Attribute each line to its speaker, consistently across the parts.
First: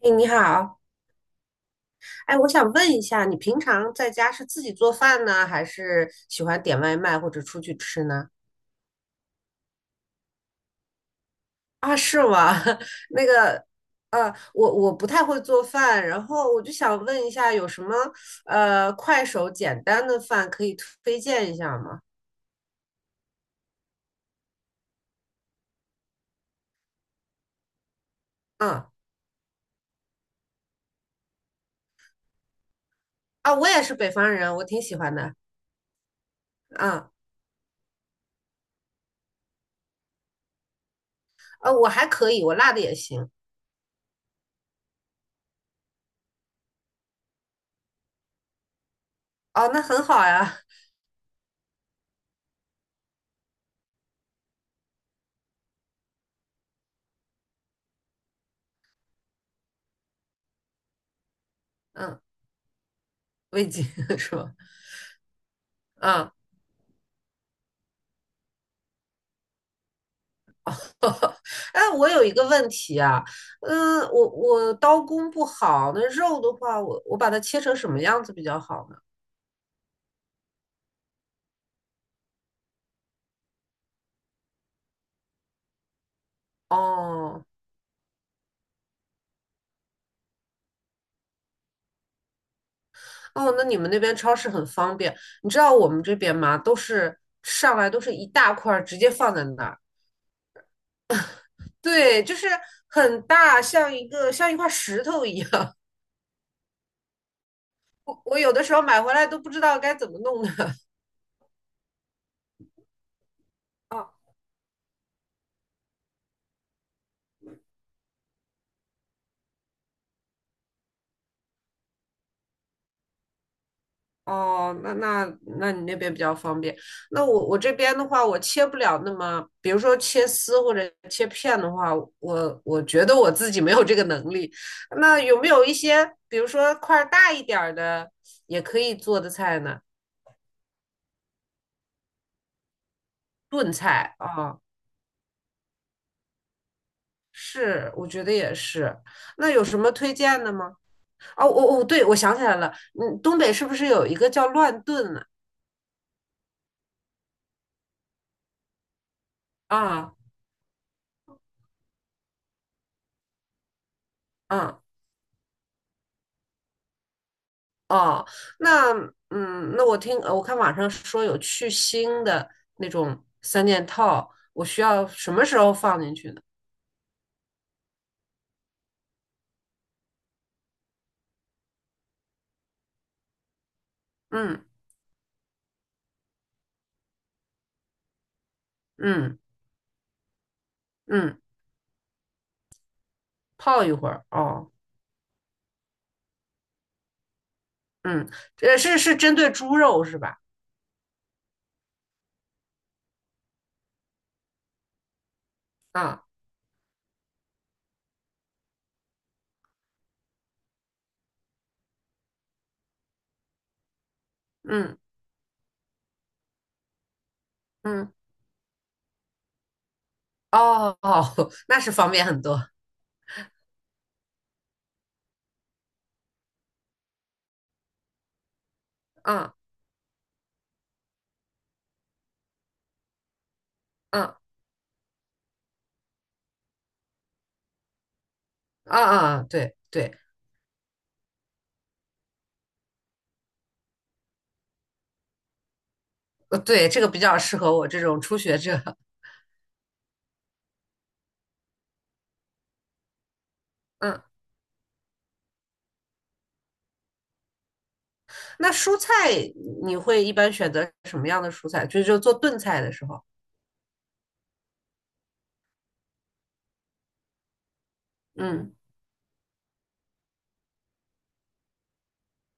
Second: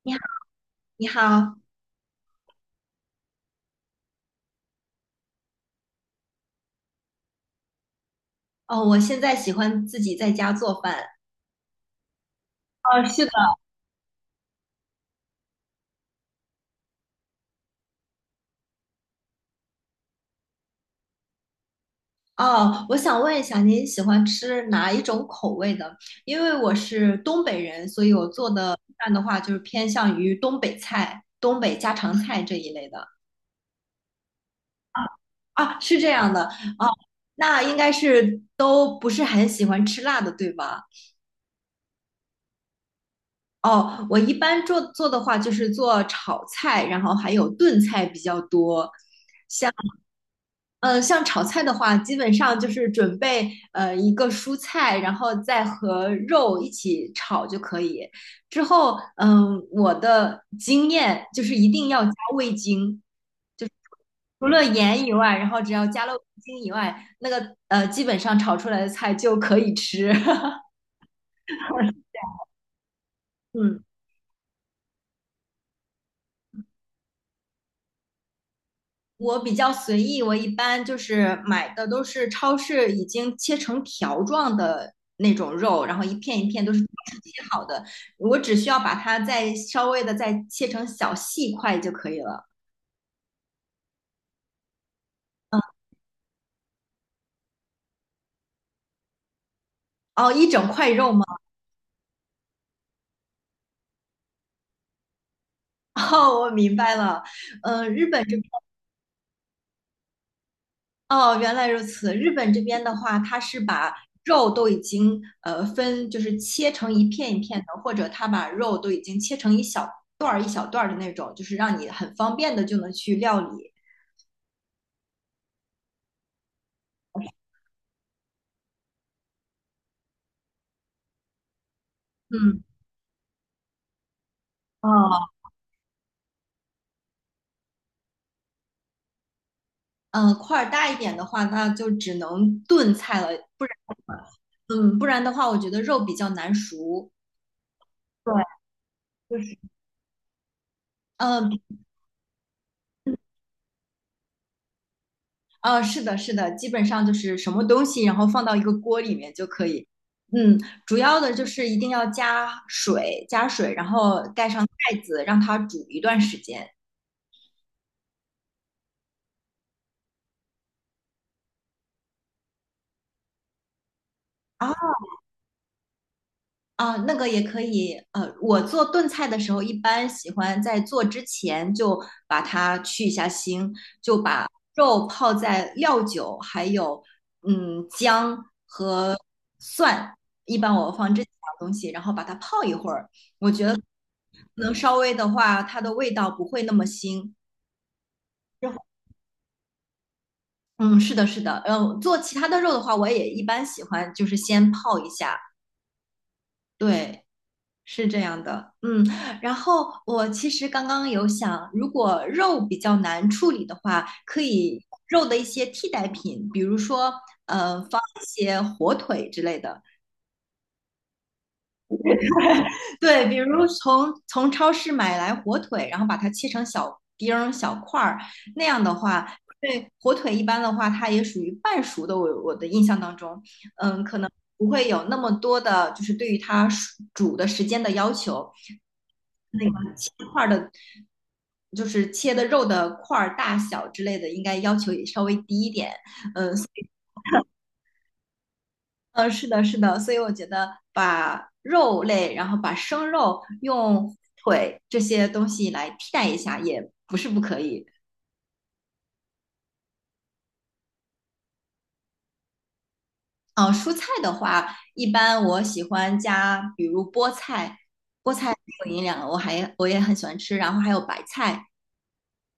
Speaker 1: 哎，
Speaker 2: 你好，
Speaker 1: 你好。
Speaker 2: 你好。
Speaker 1: 哎，我想问一下，你平常在家是自己做饭呢，还是喜欢点外卖或者出去吃呢？
Speaker 2: 哦，我现在喜欢自己在家做饭。
Speaker 1: 啊，是吗？
Speaker 2: 哦，是
Speaker 1: 那
Speaker 2: 的。
Speaker 1: 个，呃，我不太会做饭，然后我就想问一下，有什么快手简单的饭可以推荐一下吗？
Speaker 2: 哦，我想问一下，您喜欢吃哪一种口味的？因为我是东北人，所以我做的
Speaker 1: 嗯。
Speaker 2: 饭的话，就是偏向于东北菜、东北家常菜这一类的。
Speaker 1: 啊，我也是北方人，我挺喜欢的。
Speaker 2: 啊，是这样的。哦，
Speaker 1: 嗯，
Speaker 2: 那应该是都不是很喜欢吃辣的，对吧？
Speaker 1: 我还可以，我辣的也行。
Speaker 2: 哦，我一般做的话，就是做炒菜，然后还有炖菜比较多。
Speaker 1: 哦，那很好呀。
Speaker 2: 嗯，像炒菜的话，基本上就是准备一个蔬菜，然后再和肉一起炒就可以。之后，嗯，我的经验就是一定要加
Speaker 1: 嗯，
Speaker 2: 味精，就
Speaker 1: 味
Speaker 2: 是
Speaker 1: 精 是
Speaker 2: 除
Speaker 1: 吧？
Speaker 2: 了盐以外，然后只要加了味
Speaker 1: 嗯。
Speaker 2: 精以外，那个基本上炒出来的菜就可以吃。
Speaker 1: 哎，我 有一个问题啊。
Speaker 2: 嗯。
Speaker 1: 嗯，我刀工不好，那肉的话，我把它切成什么样子比较好呢？
Speaker 2: 我比较随意，我一般就是买的都是超市已经切成条状的那种肉，然后一片一片都是超市切
Speaker 1: 哦
Speaker 2: 好的，我只需要把它再稍微的再切成小细块就可以了。
Speaker 1: 哦，那你们那边超市很方便。你知道我们这边吗？都是上来都是一大块儿，直接放在那儿，
Speaker 2: 哦，一整块肉吗？
Speaker 1: 对，就是很大，像一个像一块石头一样。
Speaker 2: 哦，我明白了。嗯、日本
Speaker 1: 我
Speaker 2: 这
Speaker 1: 我有的时候买回来都不知道该怎么弄的。
Speaker 2: 哦，原来如此。日本这边的话，它是把 肉都已经分，就是切成一片一片的，或者它把肉都已经切成一小段儿一小段儿的那种，就是让你很方便的就能去料理。
Speaker 1: 哦，那你那边比较方便。那我这边的话，我切不了那么，比如说切丝或者切片的话，我
Speaker 2: 嗯，
Speaker 1: 我觉得我自己没有这个能力。那有
Speaker 2: 哦，
Speaker 1: 没有一些，比如说块儿大一点儿的，也可以做的菜呢？
Speaker 2: 嗯，块儿大一点的话，那就只能炖菜了。不
Speaker 1: 炖
Speaker 2: 然，
Speaker 1: 菜啊。
Speaker 2: 嗯，不然的话，我觉得肉比较难熟。
Speaker 1: 是，我觉得
Speaker 2: 对，
Speaker 1: 也是。
Speaker 2: 就
Speaker 1: 那
Speaker 2: 是，
Speaker 1: 有什么推荐的吗？哦，
Speaker 2: 嗯、
Speaker 1: 我对，我想起来了。嗯，东北是不是有一个叫乱炖呢？
Speaker 2: 啊，是的，是的，基本上就是什么东西，然后放到一个锅里面就可以。
Speaker 1: 啊
Speaker 2: 嗯，主要的就是一定要加水，加水，然后盖上
Speaker 1: 啊
Speaker 2: 盖子，让它煮一段时间。
Speaker 1: 哦，那那，我看网上说有去腥的那种三件套，我
Speaker 2: 啊
Speaker 1: 需要什么时候放进去呢？
Speaker 2: 啊，那个也可以。我做炖菜的时候，一般喜欢在做之前就把它去一下腥，就把
Speaker 1: 嗯
Speaker 2: 肉泡在料酒，还有姜、
Speaker 1: 嗯
Speaker 2: 蒜，一般我放这几
Speaker 1: 嗯，
Speaker 2: 样东西，然后把它泡一会儿。
Speaker 1: 泡一会儿哦。
Speaker 2: 能稍微的话，它的味道不会那么腥。
Speaker 1: 嗯，是针对猪肉是吧？
Speaker 2: 嗯，是的，是的。嗯，做其他的肉的话，我也一般喜欢就是先泡一下。
Speaker 1: 啊，
Speaker 2: 对，是这样的。嗯，然后我其实刚刚有想，如果肉比较难处理的话，可以
Speaker 1: 嗯
Speaker 2: 肉的一些替代品，比如说放
Speaker 1: 嗯，
Speaker 2: 一些火腿之类的。
Speaker 1: 哦哦，那是方便很多。
Speaker 2: 对，比如从超市买来火腿，然后把它切成小丁儿、小块儿，那样的话，
Speaker 1: 啊
Speaker 2: 对火腿一般的话，它也属于半熟的。我的印象当中，嗯，可能
Speaker 1: 啊
Speaker 2: 不会有那么多的，就是对于它熟煮的时间的要求。
Speaker 1: 啊啊，
Speaker 2: 那
Speaker 1: 对
Speaker 2: 个切
Speaker 1: 对
Speaker 2: 块儿的，就是切的肉的块儿大小之类的，应该要求也稍微低一点。
Speaker 1: 对，这个比较适合我这种初学者。
Speaker 2: 是的，是的，所以我觉得把肉类，然后把生肉用
Speaker 1: 嗯，
Speaker 2: 腿这些东西来替代一下，也不是不可以。
Speaker 1: 那蔬菜你会一般选择什么样的蔬菜？就做炖菜的时候。
Speaker 2: 嗯、蔬菜的话，一般我喜欢加，比如菠菜。菠菜
Speaker 1: 嗯。
Speaker 2: 挺有营养的，我也很喜欢吃，然后还有白菜。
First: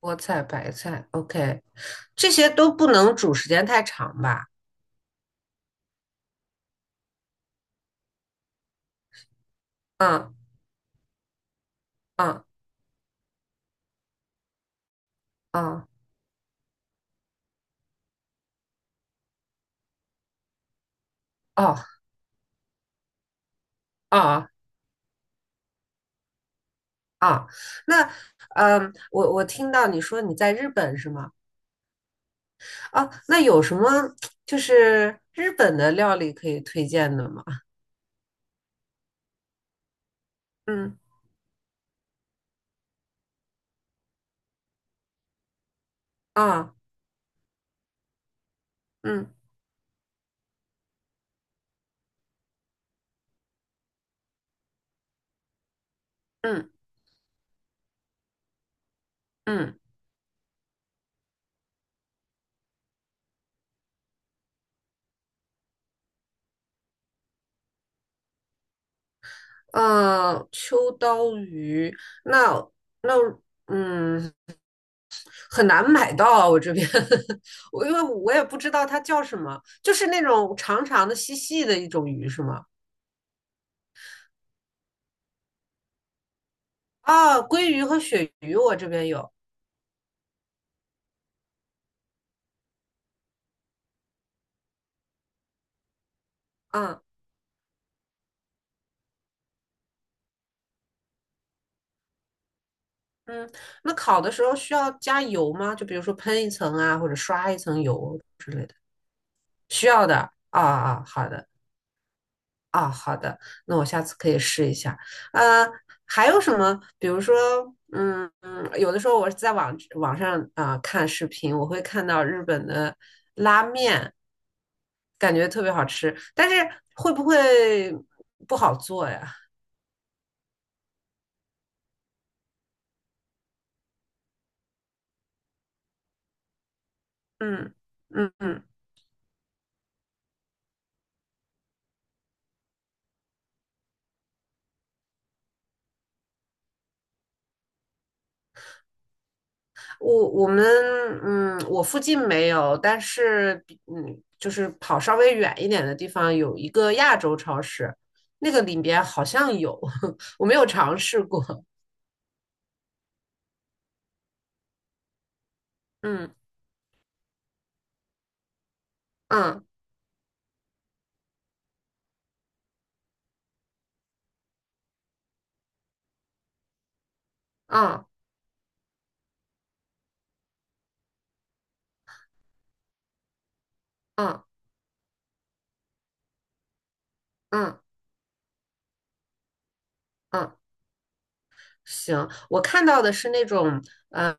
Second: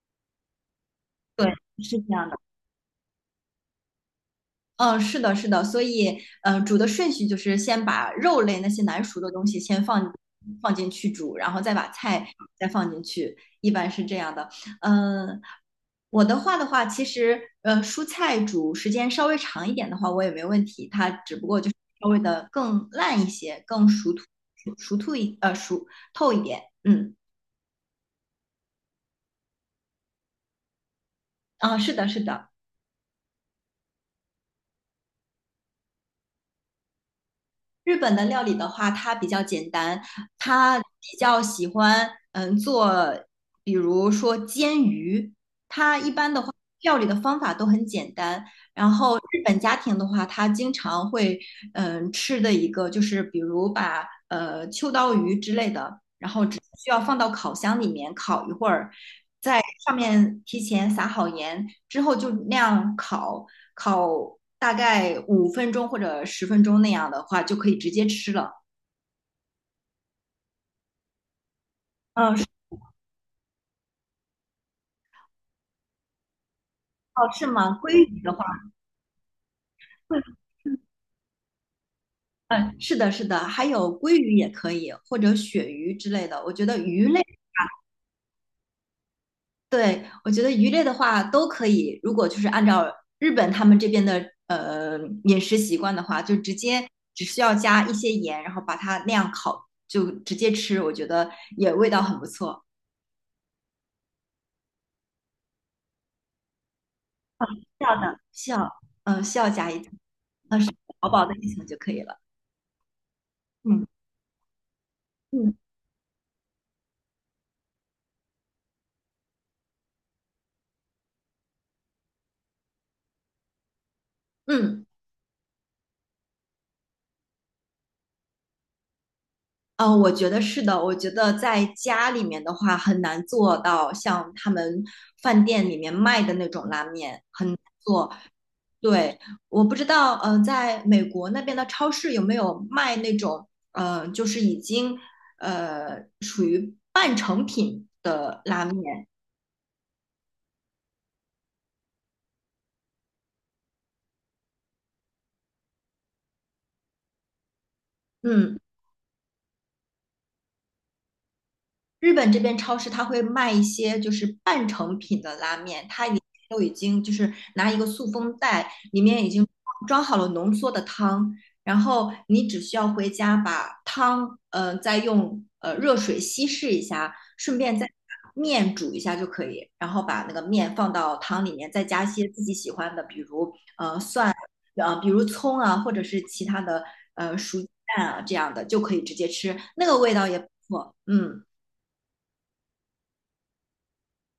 Speaker 1: 菠菜、白菜
Speaker 2: 对，
Speaker 1: ，OK。
Speaker 2: 是这样
Speaker 1: 这
Speaker 2: 的。
Speaker 1: 些都不能煮时间太长吧？
Speaker 2: 嗯，是的，是的，所以，煮的顺序就是先把肉类那些难熟的东西先放
Speaker 1: 嗯
Speaker 2: 放进去煮，然后再把菜
Speaker 1: 嗯
Speaker 2: 再放进去，一般是这样的。嗯，
Speaker 1: 嗯，
Speaker 2: 我的话，其实，蔬菜煮时间稍微长一点的话，我也没问题，它只不过就是
Speaker 1: 哦
Speaker 2: 稍微的更烂一些，更
Speaker 1: 哦
Speaker 2: 熟透一点。嗯，
Speaker 1: 哦，那，我听到你说你在日本是吗？
Speaker 2: 啊，是的，是的。
Speaker 1: 哦，那有什么就是日本的料理可以推荐的吗？
Speaker 2: 日本的料理的话，它比较简单，它
Speaker 1: 嗯
Speaker 2: 比较喜欢做，比如说煎鱼，它一般的话
Speaker 1: 啊
Speaker 2: 料理的方法都很简单。然后
Speaker 1: 嗯
Speaker 2: 日本家庭的话，它经常会吃的一个就是比如把秋刀鱼之类的，然后只
Speaker 1: 嗯
Speaker 2: 需要放到烤箱里面烤一会儿，在
Speaker 1: 嗯
Speaker 2: 上面提前撒好盐，之后就那样烤，烤大概5分钟或者10分钟那样的话，就可以直接吃了。
Speaker 1: 嗯，秋刀鱼。
Speaker 2: 嗯，是
Speaker 1: 那那嗯。很难买到，啊，我这边
Speaker 2: 哦，是吗？
Speaker 1: 我因为
Speaker 2: 鲑鱼的
Speaker 1: 我也
Speaker 2: 话，
Speaker 1: 不知道它叫什么，就是
Speaker 2: 会，
Speaker 1: 那种长长的、细细的一种鱼是吗？
Speaker 2: 嗯，是的，是的，还有鲑鱼也可以，或者鳕鱼之类的。我觉得鱼类，
Speaker 1: 啊，鲑鱼和鳕鱼我这边有。
Speaker 2: 对，我觉得鱼类的话都可以。如果就是按照日本他们这边的饮食习惯的话，就直接
Speaker 1: 嗯
Speaker 2: 只需要加一些盐，然后把它那样烤，就直接吃，我觉得也味道很不错。
Speaker 1: 嗯，那烤的时候需要加油吗？就比如说喷一层啊，或者刷一层油
Speaker 2: 需
Speaker 1: 之类的，
Speaker 2: 要，嗯，需要加一
Speaker 1: 需
Speaker 2: 层，
Speaker 1: 要的。啊
Speaker 2: 是
Speaker 1: 啊，
Speaker 2: 薄薄
Speaker 1: 好
Speaker 2: 的
Speaker 1: 的。
Speaker 2: 一层就可以了。
Speaker 1: 啊，好的，那我
Speaker 2: 嗯
Speaker 1: 下次可以试一下。
Speaker 2: 嗯
Speaker 1: 呃，还有什么？比如说，嗯，嗯有的时候我是在网上啊、看视频，我会看到日本的拉面，
Speaker 2: 嗯，
Speaker 1: 感觉特别好吃，但是会不会不好做呀？
Speaker 2: 我觉得是的。我觉得在家里面的话，很难做到像他们饭店里面卖的那种拉面，很难
Speaker 1: 嗯
Speaker 2: 做。
Speaker 1: 嗯嗯，
Speaker 2: 对，我不知道，在美国那边的超市有没有卖那种，就是已经属于半成品的拉面。
Speaker 1: 我们，我附近没有，但是就是跑稍微远一点的地方有一个亚洲超市，那
Speaker 2: 嗯。
Speaker 1: 个里边好像有，我没有尝试过。
Speaker 2: 日本这边超市它会卖一些就是半成品的拉面，它里面
Speaker 1: 嗯
Speaker 2: 都已经就是拿一个塑封袋，里面已经
Speaker 1: 嗯
Speaker 2: 装好了浓缩的汤，然后你只需要回家把汤，再用热水稀释一下，顺便再
Speaker 1: 嗯
Speaker 2: 把面煮一下就可以，然后把那个面放到汤里面，再加一些自己喜欢的，比如蒜，
Speaker 1: 嗯
Speaker 2: 比如葱啊，或者是其他的熟鸡
Speaker 1: 嗯
Speaker 2: 蛋啊，这样的就可以直接吃，那个味道也不
Speaker 1: 嗯，
Speaker 2: 错，嗯。
Speaker 1: 行，我看到的是那种，嗯、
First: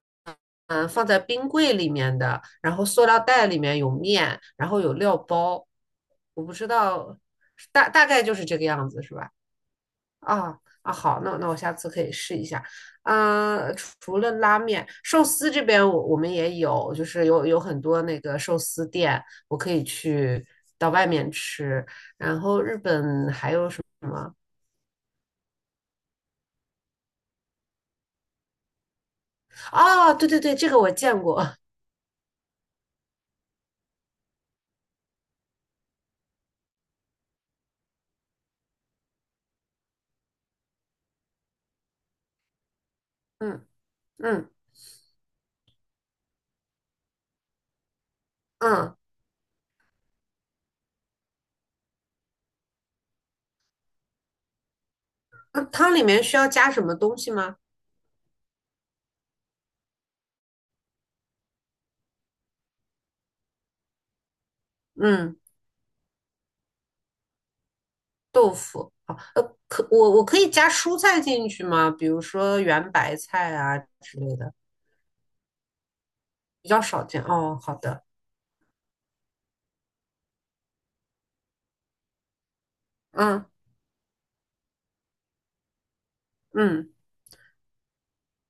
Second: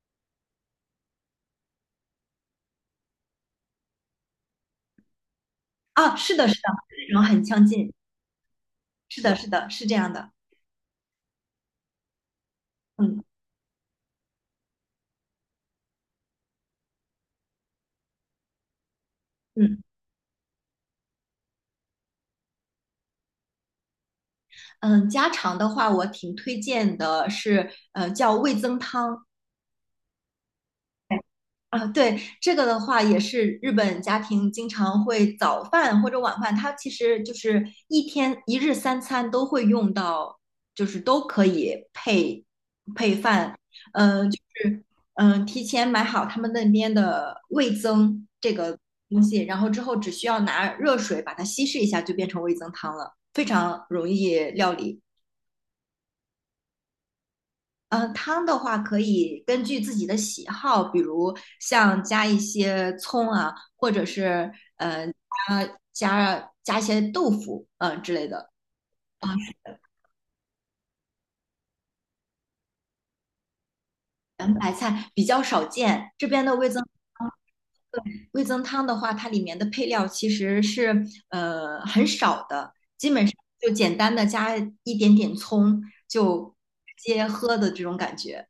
Speaker 1: 嗯、放在冰柜里面的，然后塑料袋里面有面，然后有料包，
Speaker 2: 啊，是
Speaker 1: 我
Speaker 2: 的，是
Speaker 1: 不知
Speaker 2: 的，内
Speaker 1: 道，
Speaker 2: 容很相
Speaker 1: 大
Speaker 2: 近，
Speaker 1: 大概就是这个样子，是
Speaker 2: 是
Speaker 1: 吧？
Speaker 2: 的，是的，是这样的。
Speaker 1: 啊啊，好，那我下次可以试一下。
Speaker 2: 嗯
Speaker 1: 嗯、除了拉面，寿司这边我们也有，就是有很多那个寿司店，我可
Speaker 2: 嗯
Speaker 1: 以去到外面吃。然后日本还有什么？
Speaker 2: 嗯，家常的话，我挺推荐的是，叫味增汤。
Speaker 1: 哦，对对对，这个我见过。
Speaker 2: 啊，对，这个的话也是日本家庭经常会早饭或者晚饭，它其实就是一天一日三餐都会用到，就是都可以配饭。
Speaker 1: 嗯
Speaker 2: 嗯、就
Speaker 1: 嗯
Speaker 2: 是嗯、提前买好他们那边的味增这个
Speaker 1: 嗯，
Speaker 2: 东西，然后之后只需要拿热水把它稀释一下，就变成味增汤了，非常容易料理。
Speaker 1: 那汤里面需要加什么东西吗？
Speaker 2: 嗯，汤的话可以根据自己的喜好，比如像加一些葱啊，或者是嗯
Speaker 1: 嗯，
Speaker 2: 呃加加一些豆腐，嗯、之类的。
Speaker 1: 豆腐。好，可我可以加蔬菜进去吗？比如说圆白菜啊之类的。
Speaker 2: 圆白菜比较少见，这边的
Speaker 1: 比
Speaker 2: 味
Speaker 1: 较
Speaker 2: 增
Speaker 1: 少见。
Speaker 2: 汤
Speaker 1: 哦，好
Speaker 2: 对
Speaker 1: 的。
Speaker 2: 味增汤的话，它里面的配料其实是很少的，基本上
Speaker 1: 嗯
Speaker 2: 就简单的加一点点葱，就
Speaker 1: 嗯，
Speaker 2: 直接喝的这种感觉。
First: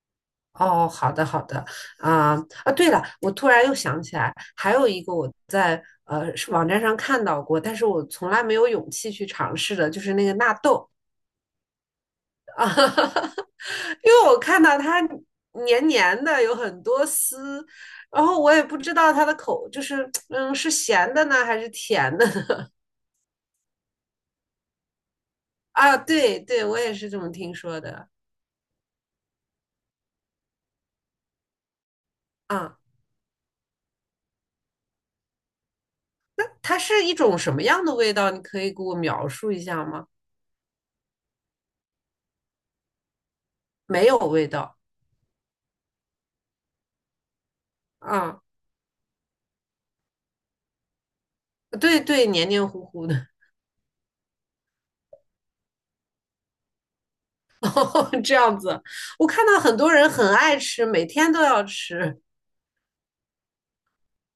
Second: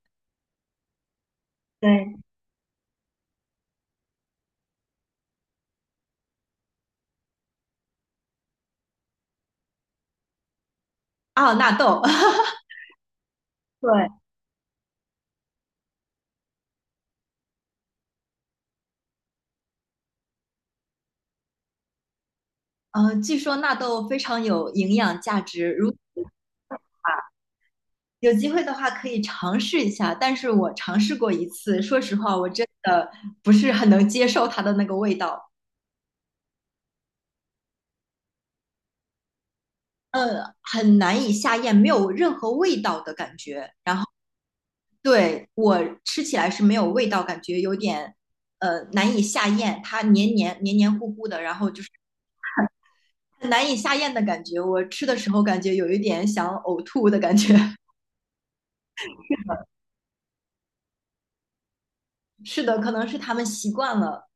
Speaker 1: 哦，好的好的。
Speaker 2: 对
Speaker 1: 啊、啊，对了，我突然又想起来，还有一个我在网站上看到过，但是我从来没有勇气去尝试的，就是那个纳豆。
Speaker 2: 哦，纳豆，
Speaker 1: 啊，
Speaker 2: 对，
Speaker 1: 因为我看到它黏黏的，有很多丝，然后我也不知道它的口就是是咸的呢还是甜的
Speaker 2: 据说纳豆非常有营养价值，如
Speaker 1: 啊？对对，我也是这么听说的
Speaker 2: 有机会的话可以尝试一下。但是我尝试过一次，说实话，我真
Speaker 1: 啊。
Speaker 2: 的不是很能接受它的那个味道。
Speaker 1: 它是一种什么样的味道？你可以给我描述一下吗？
Speaker 2: 很难以下咽，没有任何味道的感觉。然后
Speaker 1: 没有味道
Speaker 2: 对我吃起来是没有味道，感觉有点
Speaker 1: 啊。
Speaker 2: 难以下咽，它黏黏糊糊的，然后就是
Speaker 1: 对对，黏黏糊糊的。
Speaker 2: 很难以下咽的感觉。我吃的时候感觉有一点想呕吐的感觉。
Speaker 1: 这样子。我看到很多人很爱吃，每天都要吃。
Speaker 2: 是的，可能是他们习惯了。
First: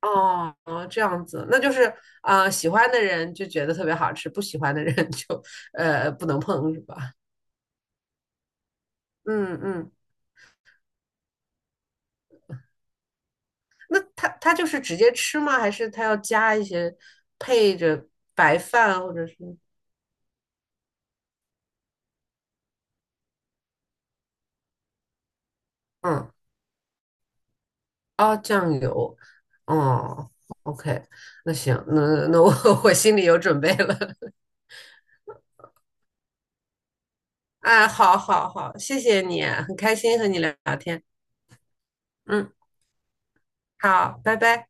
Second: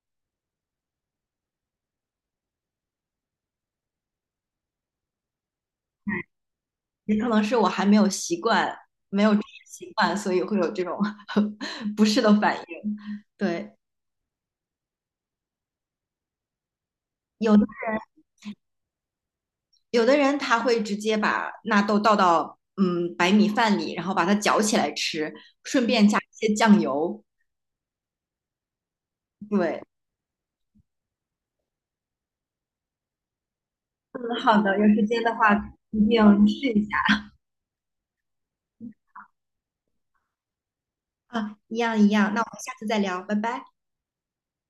Speaker 1: 哦，这样子，那就是喜欢的人就觉得特别好吃，不喜欢的人 就不能碰，是吧？
Speaker 2: 也可能是我还没有习惯，没有这个
Speaker 1: 嗯
Speaker 2: 习
Speaker 1: 嗯，
Speaker 2: 惯，所以会有这种 不适的反应。对，
Speaker 1: 那他就是直接吃吗？还是他要加一些
Speaker 2: 有的
Speaker 1: 配着白饭或者是
Speaker 2: 有的人他会直接把纳豆倒到白米饭里，然后把它搅起来吃，顺便加一
Speaker 1: 嗯
Speaker 2: 些酱油。
Speaker 1: 哦酱油？
Speaker 2: 对，
Speaker 1: 哦，OK，那行，那我 我心里有准备了。
Speaker 2: 嗯，好的，有时间的话一定试一下。
Speaker 1: 哎，好好好，谢谢你，很开心和你聊聊天。
Speaker 2: 啊，一样一样。那我
Speaker 1: 嗯，
Speaker 2: 们下次再聊，拜拜。
Speaker 1: 好，拜拜。